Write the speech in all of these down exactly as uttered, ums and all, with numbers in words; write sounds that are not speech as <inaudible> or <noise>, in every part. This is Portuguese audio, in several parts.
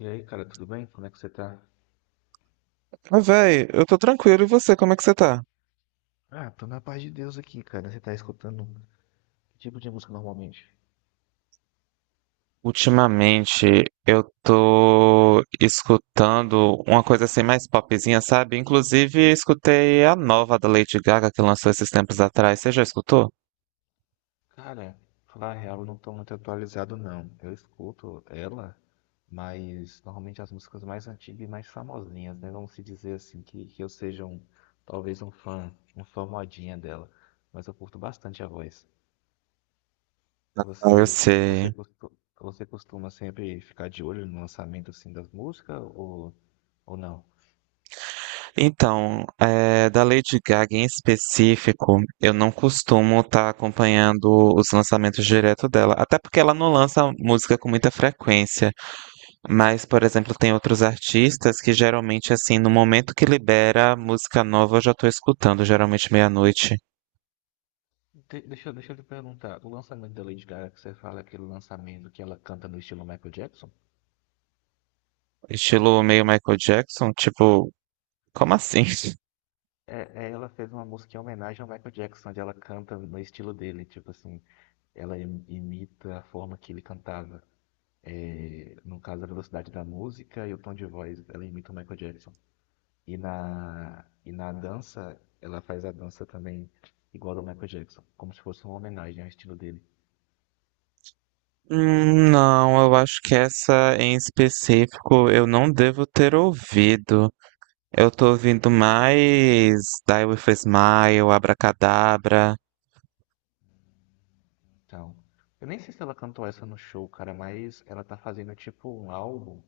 E aí, cara, tudo bem? Como é que você tá? Mas, véi, eu tô tranquilo. E você, como é que você tá? Ah, tô na paz de Deus aqui, cara. Você tá escutando que tipo de música normalmente? Ultimamente eu tô escutando uma coisa assim mais popzinha, sabe? Inclusive escutei a nova da Lady Gaga que lançou esses tempos atrás. Você já escutou? Cara, falar a real, eu não tô muito atualizado, não. Eu escuto ela, mas normalmente as músicas mais antigas e mais famosinhas, né? Vamos se dizer assim, que, que eu seja um, talvez um fã, um fã modinha dela. Mas eu curto bastante a voz. Ah, eu Você, você, você, sei. Costu- você costuma sempre ficar de olho no lançamento, assim, das músicas ou, ou não? Então, é, da Lady Gaga em específico, eu não costumo estar acompanhando os lançamentos direto dela, até porque ela não lança música com muita frequência. Mas, por exemplo, tem outros artistas que geralmente, assim, no momento que libera música nova, eu já tô escutando, geralmente meia-noite. Te- Deixa, eu- deixa eu te perguntar, o lançamento da Lady Gaga, que você fala aquele lançamento que ela canta no estilo Michael Jackson? Estilo meio Michael Jackson, tipo, como assim? <laughs> É, é, ela fez uma música em homenagem ao Michael Jackson, onde ela canta no estilo dele, tipo assim, ela im- imita a forma que ele cantava. É, no caso, a velocidade da música e o tom de voz, ela imita o Michael Jackson. E na, e na dança, ela faz a dança também igual ao Michael Jackson, como se fosse uma homenagem ao estilo dele. Hum, não, eu acho que essa em específico eu não devo ter ouvido. Eu tô ouvindo mais Die With A Smile, Abracadabra. Então, eu nem sei se ela cantou essa no show, cara, mas ela tá fazendo tipo um álbum,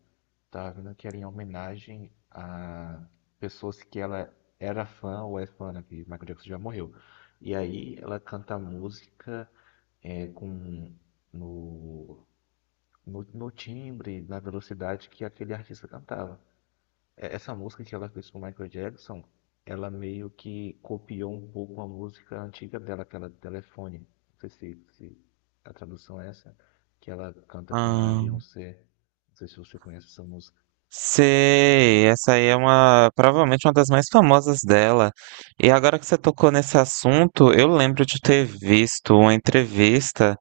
tá vendo que era em homenagem a pessoas que ela era fã ou é fã, né, que Michael Jackson já morreu. E aí ela canta música é, com no, no, no timbre, na velocidade que aquele artista cantava. É, essa música que ela fez com o Michael Jackson, ela meio que copiou um pouco a música antiga dela, aquela do telefone. Não sei se, se a tradução é essa, que ela canta com a Ah, Beyoncé. Não sei se você conhece essa música. sei, essa aí é uma, provavelmente uma das mais famosas dela. E agora que você tocou nesse assunto, eu lembro de ter visto uma entrevista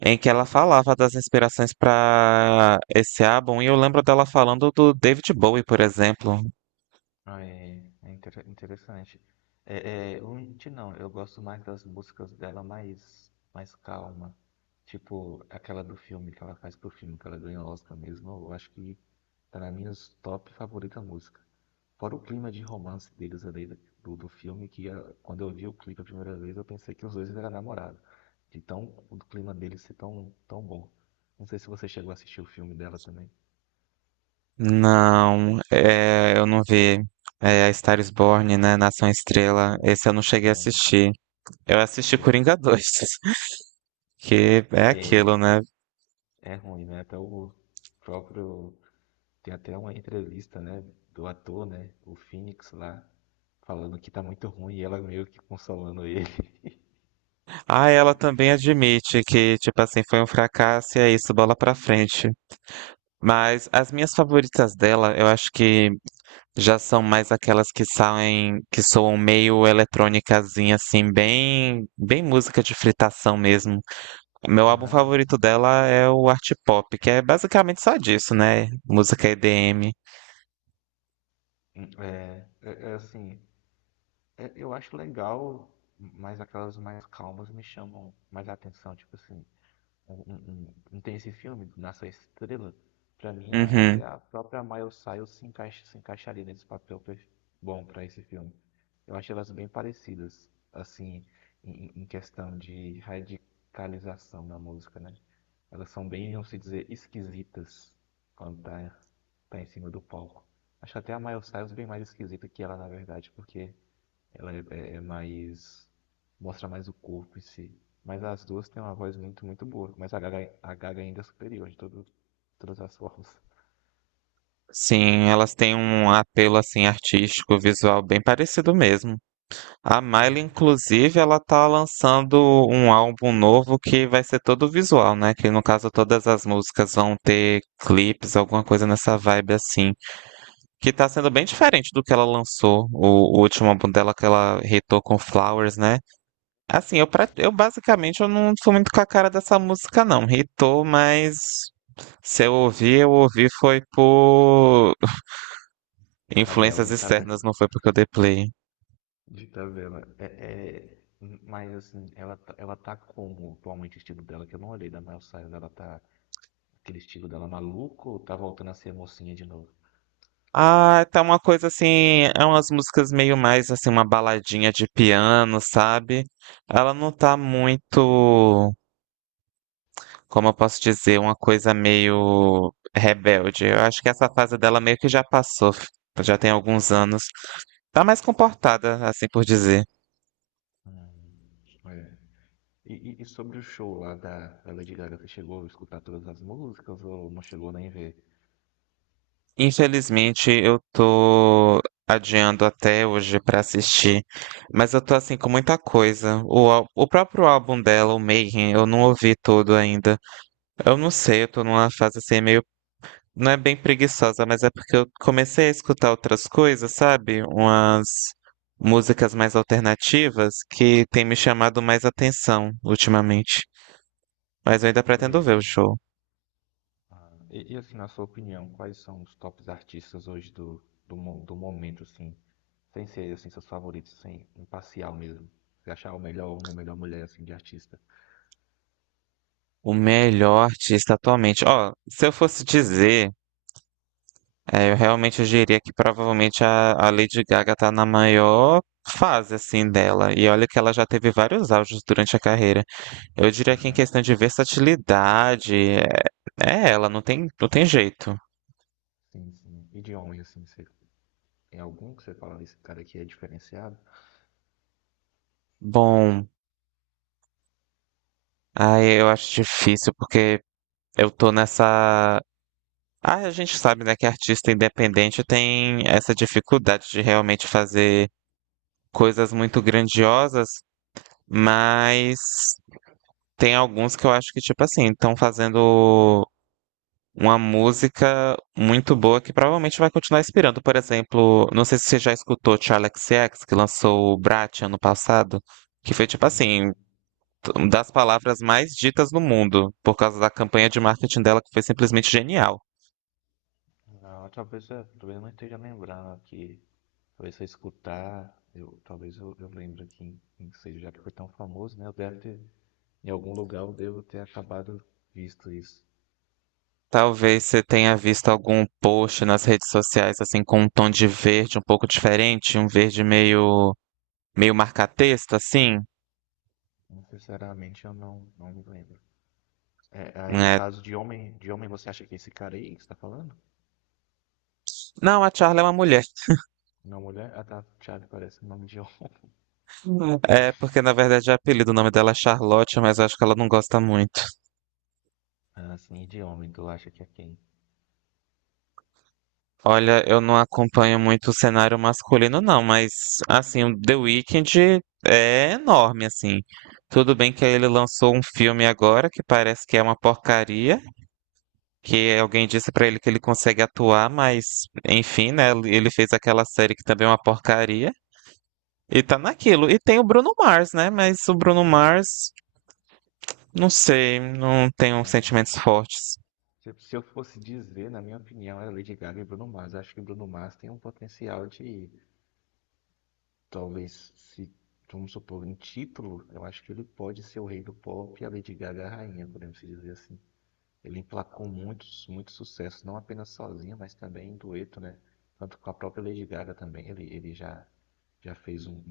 em que ela falava das inspirações para esse álbum, e eu lembro dela falando do David Bowie, por exemplo. Ah, É, é inter- interessante. É, é, eu menti não, eu gosto mais das músicas dela mais, mais calma. Tipo, aquela do filme que ela faz pro filme, que ela ganhou o Oscar mesmo. Eu acho que tá na minha top favorita música. Fora o clima de romance deles ali do, do filme, que ah, quando eu vi o clipe a primeira vez, eu pensei que os dois eram namorados. De tão, o clima deles ser tão, tão bom. Não sei se você chegou a assistir o filme dela também, Não, é, eu não vi. É, a Star is Born, né? Nação Estrela. né? Esse eu não cheguei a É, assistir. Eu assisti é, Coringa dois, <laughs> que é aquilo, é, né? É ruim, né? Até o próprio. Tem até uma entrevista, né? Do ator, né? O Phoenix lá, falando que tá muito ruim e ela meio que consolando ele. <laughs> Ah, ela também admite que, tipo assim, foi um fracasso e é isso, bola pra frente. Mas as minhas favoritas dela, eu acho que já são mais aquelas que saem, que soam meio eletrônicazinha, assim, bem, bem música de fritação mesmo. Meu álbum Aham. favorito dela é o Art Pop, que é basicamente só disso, né? Música E D M. É, é, é assim. É- eu acho legal, mas aquelas mais calmas me chamam mais a atenção. Tipo assim, um não- não- não tem esse filme, Nasce a Estrela. Pra mim, a- até Uhum. a própria Miley Cyrus se encaixa, se encaixaria nesse papel per- bom pra esse filme. Eu acho elas bem parecidas, assim, em, em questão de radicalização na música, né? Elas são bem, vamos se dizer, esquisitas quando tá, tá em cima do palco. Acho até a Miley Cyrus bem mais esquisita que ela, na verdade, porque ela é, é- é mais. Mostra mais o corpo em si. Mas as duas têm uma voz muito, muito boa. Mas a Gaga, a Gaga ainda é superior de todo, todas as formas. Sim, elas têm um apelo, assim, artístico, visual bem parecido mesmo. A É. Miley, inclusive, ela tá lançando um álbum novo que vai ser todo visual, né? Que no caso todas as músicas vão ter clipes, alguma coisa nessa vibe assim. Que tá sendo bem diferente do que ela lançou, o, o último álbum dela que ela hitou com Flowers, né? Assim, eu, pra- eu basicamente eu não fui muito com a cara dessa música, não. Hitou, mas se eu ouvi, eu ouvi foi por Tabela, influências de externas, tabela. não foi porque eu dei play. De tabela. É, é- Mas assim, ela, tá- ela tá como atualmente o estilo dela, que eu não olhei da Miley Cyrus, ela tá. Aquele estilo dela maluco ou tá voltando a ser mocinha de novo? Ah, tá uma coisa assim, é umas músicas meio mais assim, uma baladinha de piano, sabe? Ela não tá muito, como eu posso dizer, uma coisa meio rebelde. Eu acho que essa fase dela meio que já passou, f- já tem alguns anos. Tá mais comportada, assim por dizer. Hum, é. E, e- e sobre o show lá da, da Lady Gaga, você chegou a escutar todas as músicas ou não chegou nem ver? Infelizmente, eu tô adiando até hoje pra assistir, mas eu tô assim com muita coisa. O, ál- o próprio álbum dela, o Mayhem, eu não ouvi todo ainda. Eu não sei, eu tô numa fase assim meio. Não é bem preguiçosa, mas é porque eu comecei a escutar outras coisas, sabe? Umas músicas mais alternativas que tem me chamado mais atenção ultimamente. Mas eu ainda pretendo Porque ver o show. E, e, assim, na sua opinião, quais são os tops artistas hoje do, do, mo- do momento, assim, sem ser assim, seus favoritos, sem imparcial mesmo? Você achar o melhor homem, a melhor mulher, assim, de artista. O melhor artista atualmente. Ó, se eu fosse dizer, é, eu realmente diria que provavelmente a, a Lady Gaga tá na maior fase, assim, dela. E olha que ela já teve vários auges durante a carreira. Eu diria que em Aham. questão de versatilidade, é, é ela, não tem, não tem jeito. Sim, sim. E de homem, assim, você tem algum que você fala, esse cara aqui é diferenciado? Bom, aí eu acho difícil porque eu tô nessa. Ah, a gente sabe, né, que artista independente tem essa dificuldade de realmente fazer coisas muito grandiosas, mas tem alguns que eu acho que, tipo assim, estão fazendo uma música muito boa que provavelmente vai continuar inspirando. Por exemplo, não sei se você já escutou Charli X C X, que lançou o Brat ano passado, que foi tipo assim, Hum, uma das palavras mais ditas no mundo, por causa da campanha de marketing dela, que foi simplesmente genial. não, talvez eu, talvez eu não esteja lembrando aqui. Talvez se eu escutar, eu, talvez eu, eu lembre aqui, não sei, já que foi tão famoso, né? Eu deve ter, em algum lugar eu devo ter acabado visto isso. Talvez você tenha visto algum post nas redes sociais, assim, com um tom de verde um pouco diferente, um verde meio, meio marca-texto, assim. Sinceramente, eu não, não me lembro. É, aí no Né? caso de homem, de homem você acha que é esse cara aí que você tá falando? Não, a Charli é uma mulher. Não, mulher? Ah, tá, Thiago parece o nome de homem. <laughs> É, porque na verdade o apelido, o nome dela é Charlotte, mas eu acho que ela não gosta muito. Ah, sim, de homem, tu acha que é quem? Olha, eu não acompanho muito o cenário masculino, não, mas assim, o The Weeknd é enorme, assim. Tudo bem que ele lançou um filme agora que parece que é uma porcaria, que alguém disse pra ele que ele consegue atuar, mas enfim, né? Ele fez aquela série que também é uma porcaria. E tá naquilo. E tem o Bruno Mars, né? Mas o Bruno Mars, não sei, não tenho É, sentimentos fortes. Se, se eu fosse dizer, na minha opinião, era Lady Gaga e Bruno Mars. Acho que Bruno Mars tem um potencial de, talvez, se, vamos supor, em título, eu acho que ele pode ser o rei do pop e a Lady Gaga a rainha, podemos dizer assim. Ele emplacou muitos, muitos sucessos, não apenas sozinho, mas também em dueto, né? Tanto com a própria Lady Gaga também. Ele, ele já, já fez um-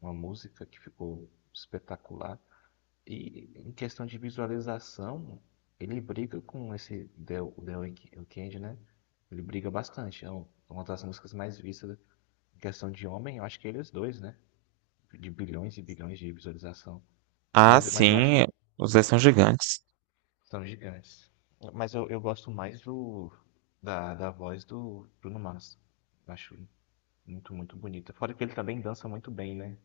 uma música que ficou espetacular. E em questão de visualização, ele briga com esse The, The Week- Weeknd, né? Ele briga bastante. É um- uma das músicas mais vistas em questão de homem, eu acho que eles dois, né? De bilhões e bilhões de visualização. Ah, Mas, mas eu acho sim, os dois são gigantes. são gigantes. Mas eu, eu gosto mais do da, da voz do Bruno Mars. Eu acho muito, muito bonita. Fora que ele também dança muito bem, né?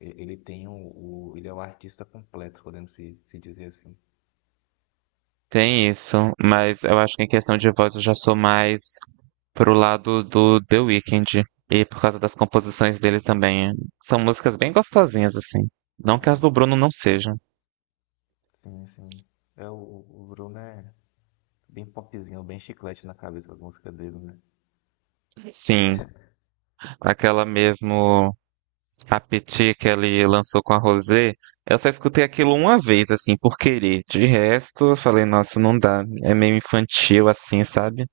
E- Ele tem o, o- ele é o artista completo, podemos se, se dizer assim. Tem isso, mas eu acho que em questão de voz eu já sou mais pro lado do The Weeknd. E por causa das composições dele também. São músicas bem gostosinhas, assim. Não que as É, do Bruno não sejam. sim, sim. É, o, o Bruno é bem popzinho, bem chiclete na cabeça com as músicas dele, né? Sim, aquela mesmo Appetit que ele lançou com a Rosé, eu só escutei aquilo uma vez, assim, por querer. De resto, eu falei, nossa, não dá. É meio infantil, assim, sabe?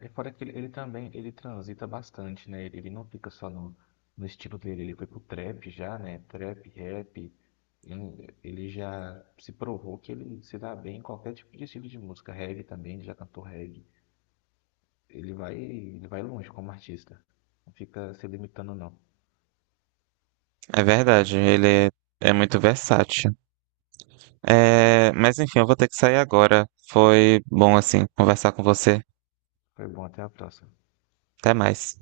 É, é fora que ele, ele também ele transita bastante, né? Ele, ele não fica só no, no estilo dele, ele foi pro trap já, né? Trap, rap. Ele, ele já se provou que ele se dá bem em qualquer tipo de estilo de música. Reggae também, ele já cantou reggae. Ele vai, ele vai longe como artista. Não fica se limitando, não. É verdade, ele é, é muito versátil. É, mas enfim, eu vou ter que sair agora. Foi bom assim conversar com você. Foi bom, até a próxima. Até mais.